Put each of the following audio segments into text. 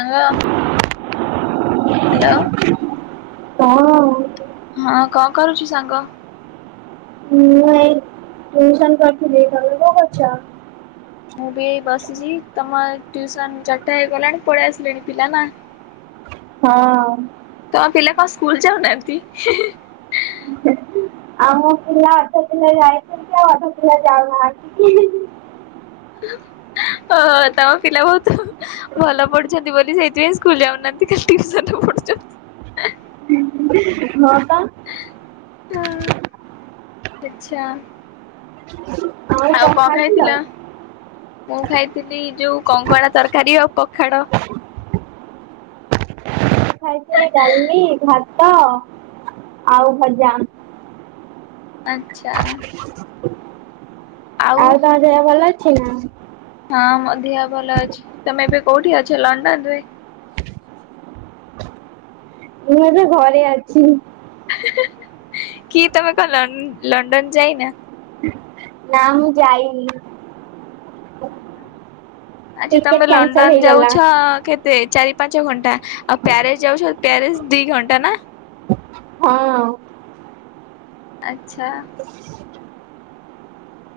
ସାଙ୍ଗ ହ୍ୟାଲୋ। କଣ ହଁ କଣ କରୁଚୁ ସାଙ୍ଗ? ମୁଁ ଏଇ ଟ୍ୟୁସନ କରୁଥିଲି ତମେ କଣ କରୁଚ? ମୁଁ ବି ବସିଚି ତମ ଟ୍ୟୁସନ ଚାରଟା ହେଇଗଲାଣି ପଳେଇ ଆସିଲେଣି ପିଲା ନା? ହଁ। ତମ ପିଲା କଣ ସ୍କୁଲ ଯାଉନାହାନ୍ତି? ଆମ ପିଲା ଅଧା ପିଲା ଯାଉଚନ୍ତି ଆଉ ଅଧା ପିଲା ଯାଉନାହାନ୍ତି। ହଁ ତମ ପିଲା ବହୁତ ଭଲ ପଢୁଚନ୍ତି। ବୋଲି ସେଇଥିପାଇଁ ସ୍କୁଲ ଯାଉନାହାନ୍ତି ଖାଲି ଟ୍ୟୁସନ ପଢୁଚନ୍ତି। ହଁ ପା। ହଁ ଆଚ୍ଛା। ହଁ। ଆଉ କଣ ଖାଇଥିଲା ମୁଁ ଖାଇଥିଲି ଯୋଉ କଙ୍କଡା ତରକାରୀ ଆଉ ପଖାଳ। [inaudible] ଖାଇଚି ଡାଲି ଭାତ ଆଉ ଭଜା। ଆଛା। ଆଉ ତମ ଦେହ ଭଲ ଅଛି ନା? ହଁ ମୋ ଧିଅ ଭଲ ଅଛି ତମେ ଏବେ କୋଉଠି ଅଛ ଲଣ୍ଡନ ରେ? ମୁଁ ଏବେ ଘରେ ଅଛି। କି ତମେ କଣ ଲନ ଲଣ୍ଡନ ଯାଇନା? ନା ମୁଁ ଯାଇନି। ଆଛା ଟିକେଟ ତମେ କ୍ୟାନସଲ ଲଣ୍ଡନ ହେଇଗଲା। ଯାଉଛ କେ ରେ ଚାରି ପାଞ୍ଚ ଘଣ୍ଟା ଆଉ ପ୍ୟାରେସ୍ ଯାଉଛ ପ୍ୟାରେସ ଦି ଘଣ୍ଟା ନା? ହଁ। ଆଚ୍ଛା।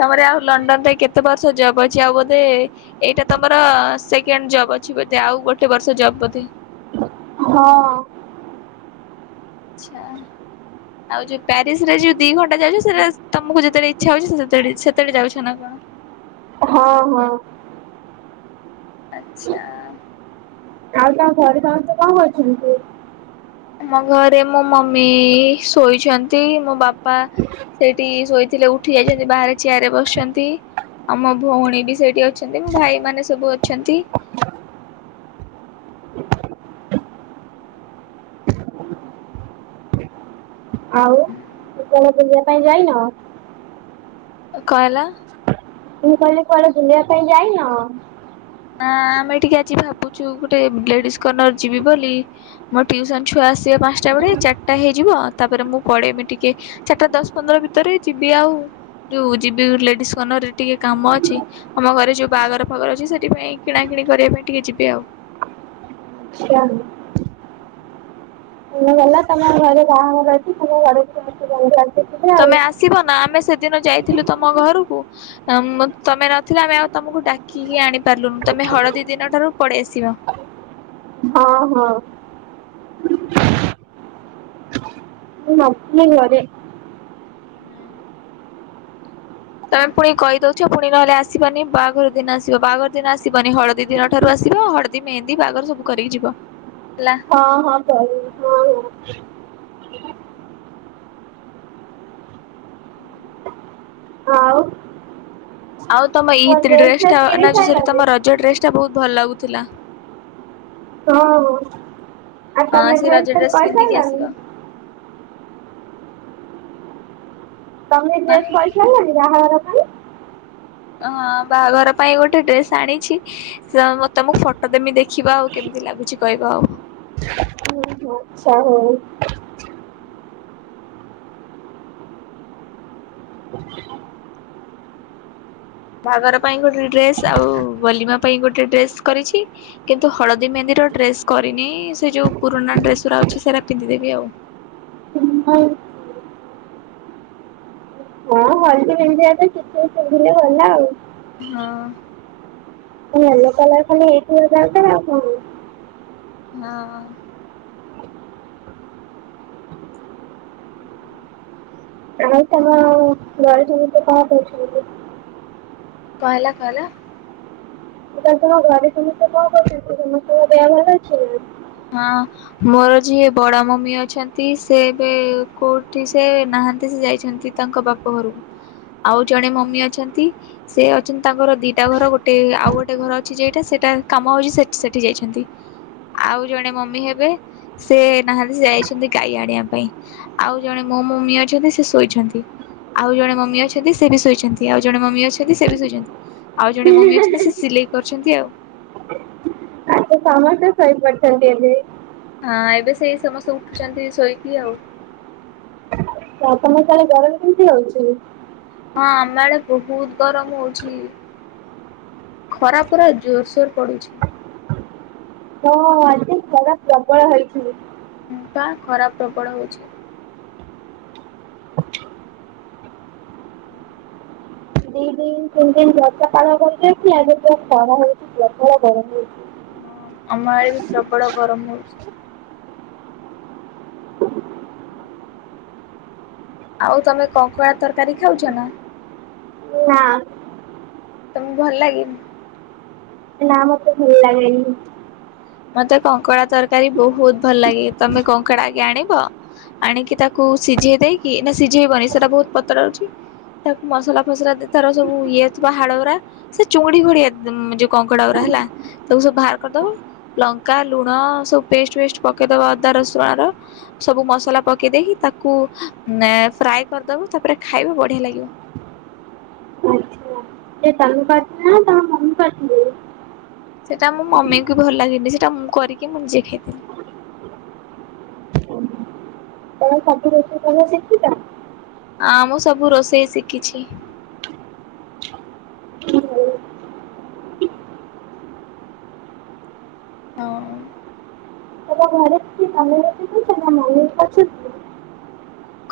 ତମର ଆଉ ଲଣ୍ଡନ ରେ କେତେ ବର୍ଷ ଜବ ଅଛି ଆଉ ବୋଧେ ଏଇଟା ତମର ସେକେଣ୍ଡ ଜବ୍ ଅଛି ବୋଧେ। ଆଉ ଗୋଟେ ବର୍ଷ ଜବ ବୋଧେ। ହଁ। ଆଚ୍ଛା। ଆଉ ଯୋଉ ପ୍ୟାରିସ ରେ ଯୋଉ ଦି ଘଣ୍ଟା ଯାଉଛ ସେଟା ତମକୁ ଯେତେବେଳେ ଇଛା ହଉଛି ସେତେବେଳେ ଯାଉଛ ନା କଣ? ଅ ହଁ। ଆଚ୍ଛା। ଆଉ ତା ଘରେ ସମସ୍ତେ କଣ କରୁଛନ୍ତି? ମୋ ଘରେ ମୋ ମମି ଶୋଇଛନ୍ତି। ମୋ ବାପା ସେଇଠି ଶୋଇଥିଲେ ଉଠି ଯାଇଛନ୍ତି ବାହାରେ ଚିୟାର ରେ ବସିଛନ୍ତି। ଆଉ ମୋ ଭଉଣୀ ବି ସେଇଠି ଅଛନ୍ତି ମୋ ଭାଇ ମାନେ ସବୁ ଅଛନ୍ତି। ଆଉ [unintelligible] ବୁଲିବା ପାଇଁ ଯାଇନ? କଣ ହେଲା? ମୁଁ କହିଲି କୁଆଡେ ବୁଲିବା ପାଇଁ ଯାଇନ? ନା ଆମେ ଟିକେ ଆଜି ଭାବୁଚୁ ଗୋଟେ ଲେଡିସ୍ କର୍ଣର ଯିବି ବୋଲି। ମୋ ଟ୍ୟୁସନ୍ ଛୁଆ ଆସିବେ ପାଞ୍ଚଟା ବେଳେ ଚାରିଟା ହେଇଯିବ ତାପରେ ମୁଁ ପଢେଇବି ଟିକେ ଚାରିଟା ଦଶ ପନ୍ଦର ଭିତରେ ଯିବି ଆଉ ଯୋଉ ଯିବି ଲେଡିସ୍ କର୍ଣ୍ଣର ରେ ଟିକେ କାମ ଅଛି ଆମ ଘରେ ଯୋଉ ବାହାଘର ଫାହାଘର ଅଛି ସେ ସେଥିପାଇଁ କିଣା କିିଣି କରିବା ପାଇଁ ଟିକେ ଯିବେ ଆଉ। [unintelligible] [unintelligible] ଗଲା ତମର ଘରେ ବାହାଘର ଅଛି ତମେ ଘରେ ସମସ୍ତେ। [unintelligible] ଆଉ। ତମେ ଆସିବ ନା ଆମେ ସେଦିନ ଯାଇଥିଲୁ ତମ ଘରକୁ? ତମେ ନଥିଲ ଆମେ ଆଉ ତମକୁ ଡାକିକି ଆଣି ପାରିଲୁନୁ। ତମେ ହଳଦୀ ଦିନ ଠାରୁ ପଳେଇ ଆସିବ। ଅ ହଁ। ମୁଁ ନଥିଲି ଘରେ। ହୁଁ। ତମେ ପୁଣି କହିଦଉଛ ପୁଣି ନହେଲେ ଆସିବନି ବାହାଘର ଦିନ ଆସିବ। ବାହାଘର ଦିନ ଆସିବନି ହଳଦୀ ଦିନ ଠାରୁ ଆସିବ। ହଳଦୀ ମେହେନ୍ଦୀ ବାହାଘର ସବୁ କରିକି ଯିବ ହେଲା। ହଁ ହଁ [unintelligible] ହଁ ହଁ। ହୁଁ। ଆଉ ଆଉ ତମ କଣ ଇତ୍ ରେ ଡ୍ରେସ୍ ଡ୍ରେସ ଟା ଫ୍ରେସ୍ ନା କିଣି ଯୋଉ ସରି ସାରିଲଣି? ତମ ରଜ ଡ୍ରେସ ଟା ବହୁତ ଭଲ ଲାଗୁଥିଲା। ହଁ ହଁ ଆଉ ହଁ ତମେ ସେ ଡ୍ରେସ୍ ରଜ ଫ୍ରେସ୍ ଡ୍ରେସ ପିନ୍ଧିକି କରିସାରିଲଣି? ଆସିବ। ତମେ ନା ଡ୍ରେସ କରିସାରିଲଣି ବାହାଘର ପାଇଁ? ହଁ ବାହାଘର ପାଇଁ ଗୋଟେ ଡ୍ରେସ୍ ଆଣିଛି। ତମକୁ ଫଟୋ ଦେମି ଦେଖିବ ଆଉ କେମିତି ଲାଗୁଛି କହିବା ଆଉ। ହୁଁ। ହଉ [unintelligible] ହଉ। [inaudible] ବାହାଘର ପାଇଁ ଗୋଟେ ଡ୍ରେସ ଆଉ ବଲିମା ପାଇଁ ଗୋଟେ ଡ୍ରେସ୍ କରିଛି। କିନ୍ତୁ ହଳଦୀ ମେହେନ୍ଦି ର ଡ୍ରେସ କରିନି ସେ ଯଉ ପୁରୁଣା ଡ୍ରେସ ଗୁରା ଅଛି ସେରା ପିନ୍ଧିଦେବି ଆଉ। ହଁ ହଳଦୀ ମେହେନ୍ଦି ରେ କିଛି ବି ପିନ୍ଧିଲେ ଗଲା ଆଉ। ହଁ। ୟେଲୋ କଲର ଖାଲି ହେଇଥିବା ଦରକାର ଆଉ କଣ। ହଁ ହଁ। [inaudible] ଆଉ ତମ ଘରେ ସମସ୍ତେ କଣ କହୁଛନ୍ତି? କଣ ହେଲା କହିଲ? ମୁଁ କହିଲି ତମ ଘରେ ସମସ୍ତେ କଣ କରୁଛନ୍ତି? ସମସ୍ତେଙ୍କ ଦେହ ଭଲ ଅଛି ନା? ହଁ। ମୋର ଯିଏ ବଡ ମମି ଅଛନ୍ତି ସେ ଏବେ କୋଉଠି ସେ ନାହାନ୍ତି ସେ ଯାଇଛନ୍ତି ତାଙ୍କ ବାପ ଘରକୁ ଆଉ ଜଣେ ମମି ଅଛନ୍ତି ସେ ଅଛନ୍ତି ତାଙ୍କର ଦିଟା ଘର ଗୋଟେ ଆଉ ଗୋଟେ ଘର ଅଛି ଯେଇଟା ସେଇଟା କାମ ହଉଛି ସେ ସେଠି ଯାଇଛନ୍ତି। ଆଉ ଜଣେ ମମି ହେବେ ସେ ନାହାନ୍ତି ସେ ଯାଇଛନ୍ତି ଗାଈ ଆଣିବା ପାଇଁ। ଆଉ ଜଣେ ମୋ ମମି ଅଛନ୍ତି ସେ ଶୋଇଛନ୍ତି। ଆଉ ଜଣେ ମମି ଅଛନ୍ତି ସେ ବି ଶୋଇଛନ୍ତି ଆଉ ଜଣେ ମମି ଅଛନ୍ତି ସେ ବି ଶୋଇଛନ୍ତି। ଆଉ ଜଣେ ମମି ଅଛନ୍ତି ସେ ସିଲେଇ କରୁଛନ୍ତି ଆଉ। ସମସ୍ତେ ଶୋଇ ପଡିଛନ୍ତି ଏବେ। ହଁ ଏବେ ସେଇ ସମସ୍ତେ ଉଠୁଛନ୍ତି ଶୋଇକି ଆଉ। ଆଉ ତମ ସିଆଡେ ଗରମ କେମିତି ହଉଛି? ହଁ ଆମ ଆଡେ ବହୁତ ଗରମ ହଉଛି। ଖରା ପୁରା ଜୋରସୋର ପଡୁଛି। ଓ ହୋ ହୋ ଆଜି ଖରା ପ୍ରବଳ ହେଇଛି। ହଁ ପା ଖରା ପ୍ରବଳ ହଉଛି। ଦିଇ ଦିନ ତିନ ଦିନ ବର୍ଷା ପାଗ କରିଦେଇଥିଲା ଯେ ପୁରା ଖରା ହଉଛି ପ୍ରବଳ ଗରମ ହଉଛି। ହଁ ଆମ ଆଡେ ବି ପ୍ରବଳ ଗରମ ହଉଛି। ଆଉ ତମେ କଙ୍କଡା ତରକାରୀ ଖାଉଛ ନା? ନା। ତମକୁ ଭଲ ଲାଗେନି? ନା ମତେ ଭଲ ଲାଗେନି। ମତେ କଙ୍କଡ଼ା ତରକାରୀ ବହୁତ ଭଲ ଲାଗେ ତମେ କଙ୍କଡ଼ା ଆଗେ ଆଣିବ ଆଣିକି ତାକୁ ସିଝେଇ ଦେଇକି ନା ସିଝେଇବନି ସେଟା ବହୁତ ପଥର ରହୁଛି ତାକୁ ମସଲା ଫସଲା ଦି ତାର ସବୁ ଇଏ ଥିବ ହାଡ ଗୁରା ସେ ଚୁଙ୍ଗୁଡି ଭଳିଆ ଯୋଉ କଙ୍କଡା ଗୁଡା ହେଲା ତାକୁ ସବୁ ବାହାର କରିଦବ ଲଙ୍କା ଲୁଣ ସବୁ ପେଷ୍ଟ ଫେଷ୍ଟ ପକେଇଦବ ଅଦା ରସୁଣ ର ସବୁ ମସଲା ପକେଇ ଦେଇକି ତାକୁ ଅ ଫ୍ରାଏ କରିଦବ ତାପରେ ଖାଇବ ବଢିଆ ଲାଗିବ। ସେ ତମେ କରିଥିଲ ନା ତମ ମମି କରିଥିଲେ? ସେଇଟା ମୋ ମମିଙ୍କୁ ଭଲ ଲାଗେନି ସେଇଟା ମୁଁ କରିକି ମୁଁ ନିଜେ ଖାଇଥିଲି। ତମେ ସବୁ ରୋଷେଇ ତାହେଲେ ଶିଖିଛ? ହଁ ମୁଁ ସବୁ ରୋଷେଇ ଶିଖିଛି। ହଉ। ତମ ଘରେ କିଛି [inaudible] [inaudible]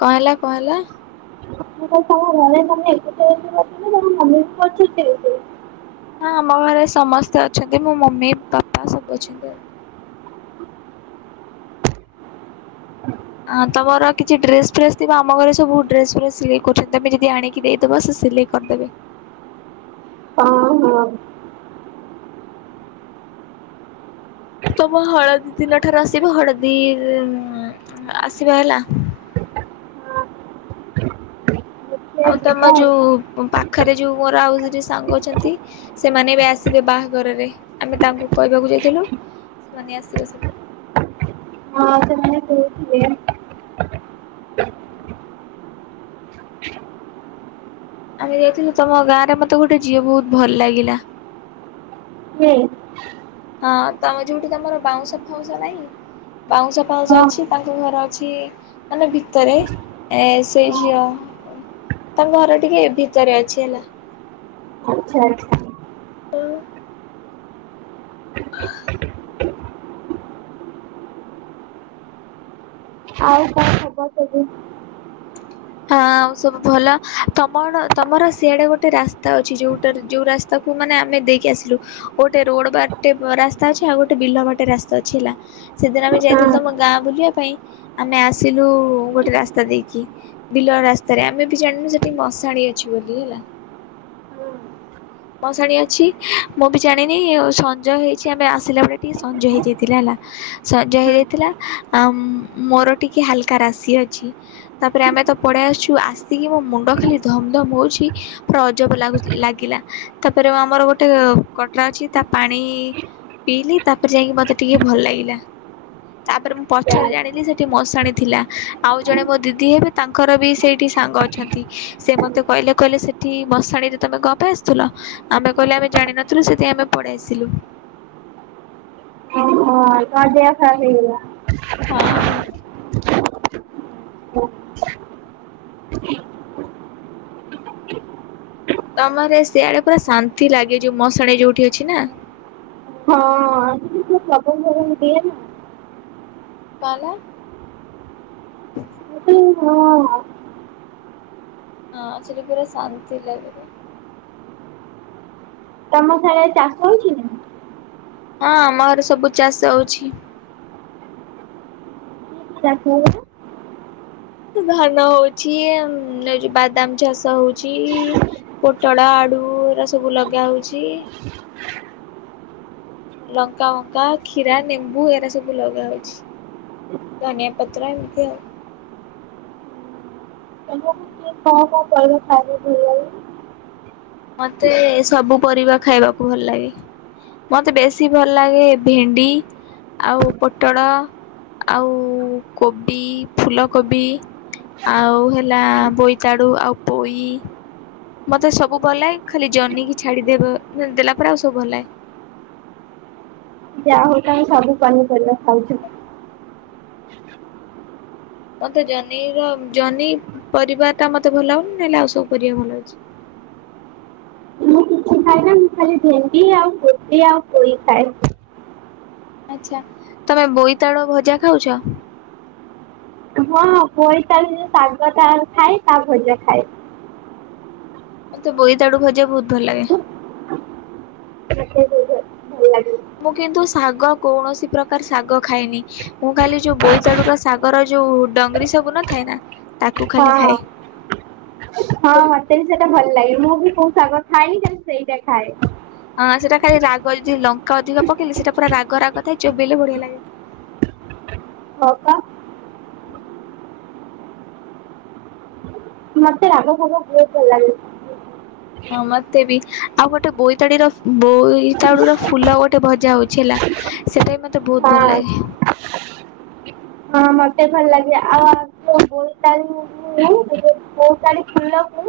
କଣ ହେଲା କଣ ହେଲା? ମୁଁ କହିଲି ହଁ [unintelligible] ହଁ ଆମ ଘରେ ସମସ୍ତେ ଅଛନ୍ତି ମୋ ମମି, ବାପା ସବୁ ଅଛନ୍ତି ଆଉ। ହଁ ତମର କିଛି ଡ୍ରେସ ଫ୍ରେସ ଥିବା ଆମ ଘରେ ସବୁ ଡେଶ୍ ଫ୍ରେଶ୍ ସିଲେଇ କରୁଛନ୍ତି, ତମେ ଯଦି ଆଣିକି ଦେଇଦବ ସେ ସିଲେଇ କରିଦେବେ। ହଉ ହଉ। ତମ ହଳଦୀ ଦିନ ଠାରୁ ଆସିବ ହଳଦୀ ଉଁ ଆସିବା ହେଲା। ହଁ ଦେଖିଆ ଆଉ ତମ ଯିବା ଯୋଉ ପାଖରେ ଯୋଉ ମୋର ଆଉ ଦୁଇଟି ସାଙ୍ଗ ଅଛନ୍ତି ସେମାନେ ଏବେ ଆସିବେ ବାହାଘରରେ, ଆମେ ତାଙ୍କୁ କହିବାକୁ ଯାଇଥିଲୁ ସେମାନେ ଆସିବେ ସବୁ। ହଁ ସେମାନେ ସବୁ [inaudible] ଆମେ ଯାଇଥିଲୁ ତମ ଗାଁରେ ମତେ ଗୋଟେ ଝିଅ ବହୁତ ଭଲ ଲାଗିଲା। କିଏ? ହଁ ତମ ଯୋଉଠି ତମର ବାଉଁଶ ଫାଉଁଶ ନାହିଁ ପାଉଁଶ ହଁ ପାଉଁଶ ହଁ। ଅଛି ତାଙ୍କ ଘର ଅଛି ମାନେ ଭିତରେ ଏ ସେଇ ଝିଅ। ତାଙ୍କ ଘର ଟିକେ ଏ ଭିତରେ ଅଛି ହେଲା। ଆଚ୍ଛା ଆଛା। ଓଉ। [inaudible] ଆଉ କଣ ହବ ସବୁ। ହଁ ଆଉ ସବୁ ଭଲ। ତମର ତମର ସିଆଡେ ଗୋଟେ ରାସ୍ତା ଅଛି ଯୋଉଟାରେ ଯୋଉ ରାସ୍ ତାକୁ ମାନେ ଆମେ ଦେଇକି ଆସିଲୁ। ଗୋଟେ ରୋଡ ବାଟେ ରାସ୍ତା ଅଛି ଆଉ ଗୋଟେ ବିଲ ବାଟେ ରାସ୍ତା ଅଛି ହେଲା। ସେଦିନ ଆମେ ଯାଇଥିଲୁ ହଁ। ତମ ଗାଁ ବୁଲିବା ପାଇଁ ଆମେ ଆସିଲୁ ଗୋଟେ ରାସ୍ତା ଦେଇକି। ବିଲ ରାସ୍ତାରେ ଆମେ ବି ଜାଣିନୁ ସେଠି ମଶାଣି ଅଛି ବୋଲି ହେଲା। ମଶାଣି ଅଛି। ମୁଁ ବି ଜାଣିନି ସଞ୍ଜ ହେଇଛି ଆମେ ଆସିଲା ବଳେ ଟିକେ ସଞ୍ଜ ହେଇଯାଇଥିଲା ହେଲା। ସଞ୍ଜ ହେଇ ଯାଇଥିଲା ଆ ମୋ ମୋର ଟିକେ ହାଲକା ରାଶି ଅଛି ତାପରେ ଆମେ ତ ପଳାଇ ଆସୁଛୁ ଆସିକି ମୋ ମୁଣ୍ଡ ଖାଲି ଧମ ଧମ ହୋଉଛି ପୁରା ଅଜବ ଲାଗୁ ଲାଗିଲା। ତାପରେ ଆମର ଗୋଟେ କଟଳା ଅଛି ତା ପାଣି ପିଇଲି ତାପରେ ଯାଇକି ମତେ ଟିକେ ଭଲ ଲାଗିଲା। ତାପରେ ମୁଁ ପଛରେ ଜାଣିଲି ସେଠି ମଶାଣି ଥିଲା। ଆଉ ଜଣେ ମୋ ଦିଦି ହେବେ ତା ତାଙ୍କର ବି ସେଇଠି ସାଙ୍ଗ ଅଛନ୍ତି। ସେ ମତେ କହିଲେ କହିଲେ ସେଠି ମଶାଣିରେ ତମେ କ ପାଇଁ ଆସୁଥିଲ? ଆମେ କହିଲୁ ଆମେ ଜାଣିନଥିଲୁ ସେଥିି ପାଇଁ ଆମେ ପଳେଇ ଆସିଲୁ। ହଁ ତ ଦେଆ ଖ ହେଇଗଲା। [unintelligible] ହଁ। ତମର ସିଆଡେ ପୁରା ଶାନ୍ତି ଲାଗେ ଯୋଉ ମଶାଣି ଯୋଉଠି ଅଛି ନା। ପବନ ଫବନ ଦିଏ ନା। [unintelligible] କ ହେଲା? [inaudible] ହଁ ହଁ। [unintelligible] ହଁ ସେଠୀ ପୁରା ଶାନ୍ତିଲାଗିବ। ମ ସିଆଡେ ଚାଷ ହୋଉଛି ନା? [unintelligible] ହଁ ଆମ ଘର ସବୁ ଚାଷ ହଉଛି। ଶାଶୁ ଘର ଧାନ ହଉଛି ବାଦାମ ଚାଷ ହଉଛି। ପୋଟଳ ଆଳୁ ଏରା ସବୁ ଲଗା ହଉଛି ଲଙ୍କା ବଙ୍କା କ୍ଷୀରା ନେମ୍ବୁ ଏରା ସବୁ ଲଗା ହଉଛି ଧନଆ ପତ୍ର ଏମିତି ଆଉ କେ [inaudible] କଣ କଣ କରିବ ଖାଇଲେ ଭଲ ଲାଗିବ। [unintelligible] ମତେ ସବୁ ପରିବା ଖାଇବାକୁ ଭଲ ଲାଗେ। ମତେ ବେଶୀ ଭଲ ଲାଗେ ଭେଣ୍ଡି। ଆଉ ପୋଟଳ ଆଉ କୋବି ଫୁଲକୋବି ଆଉ ହେଲା ବୋଇତାଡୁ ଆଉ ପୋଇ। ମତେ ସବୁ ଭଲ ଲାଗେ ଖାଲି ଜନିଇିକି ଛାଡିଦବା ଦେଲା ପରେ ଆଉ ସବୁ ଭଲଏ ଯାହା ହଉ ତମେ ସବୁ ପନିପରିବା ଖାଉଛ ମତେ ଜନି ର ଜନି ପରିବା ଟା ମତେ ଭଲ ଲାଗୁଉନି ନହେଲେ ଆଉ ସବୁ ପରିବା ଭଲ ହେଇଛି। ମୁଁ କିଛି ଖାଏନା ମୁଁ ଖାଲି ଭେଣ୍ଡି ଆଉ ଗୋଟେ ଆଉ ପୋଇ ଖାଏ। ଆଚ୍ଛା ତମେ ବୋଇଇତାଳୁ ଭଜା ଖାଉଛ। ହଁଁ ବୋଇ ତାଳୁର ଶାଗ ଟା ଖାଏ ତା ଭଜା ଖାଏ। ମତେ ବୋଇତାଡୁ ଭାଜା ବୋହୁତ ଭଲ ଲାଗେ। [inaudible] ମୁଁ କିନ୍ତୁ ଶାଗ କୌଣସି ପ୍ରକାର ଶାଗ ଖାଏନି। ମୁଁ ଖାଲି ଯୋଉ ବୋଇତାଳୁ ର ଶାଗର ଯୋଉ ଡଙ୍ଗରୀ ସବୁ ନ ଥାଏ ନା ତାକୁ ଖାଲି ହଁ ଖାଏ। ହଁ ମତେ ବି ସେଇଟା ଭଲ ଲାଗେ ମୁଁ ବି କୋଉ ସାଗ ଖାଏନି ଖାଲି ସେଇଟା ଖାଏ। ହଁ ସେଟା ଖାଲି ରାଗ ଯଦି ଲଙ୍କା ଅଧିକ ପକେଇଲି ସେଟା ପୁରା ରାଗ ରାଗ ଥାଏ ଚୋବେଇଲେ ବଢିଆ ଲାଗେ। ତୋତା ମତେ ରାଗ ସବୁ ବହୁତ ଭଲଲାଗେ। ହଁ ମତେ ବି ଆଉ ଗୋଟେ ବୋଇତାଡିର ବୋଇତାଳୁ ର ଫୁଲ ଗୋଟେ ଭଜା ହଉଛି ହେଲା। ସେଟା ବି ମତେ ବହୁତ ଭଲ ହଁ ଲାଗେ। ହଁ ମତେ ଭଲ ଲାଗେ ଆଉ ଆମକୁ ବୋଇତାଳୁ ମୁଁ ବୋଇତାଳୁ ଫୁଲକୁ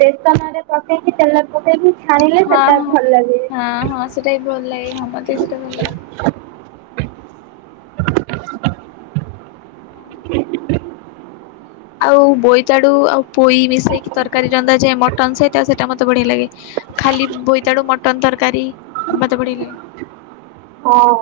ବେଶନରେ ପକେଇକି ତେଲରେ ପକେଇକି ଛାଣିଲେ ହଁ ସେଟା ହଁ ଭଲ ଲାଗେ। ହଁ ହଁ ସେଇଟା ବି ଭଲ ଲାଗେ ହଁ ମତେ ବି ସେଇଟା ଭଲ ଲାଗେ। ହ [inaudible] ହଁ। ଆଉ ବୋଇତାଳୁ ଆଉ ପୋଇ ମିଶେଇକି ତରକାରୀ ରନ୍ଧା ଯାଏ ମଟନ ସହିତ ଆଉ ସେଟା ମୋତେ ବଢିଆ ଲାଗେ। ଖାଲି ବୋଇତାଡୁ ମଟନ ତରକାରୀ ମତେ ବଢିଆ ଲାଗେ। ହଁ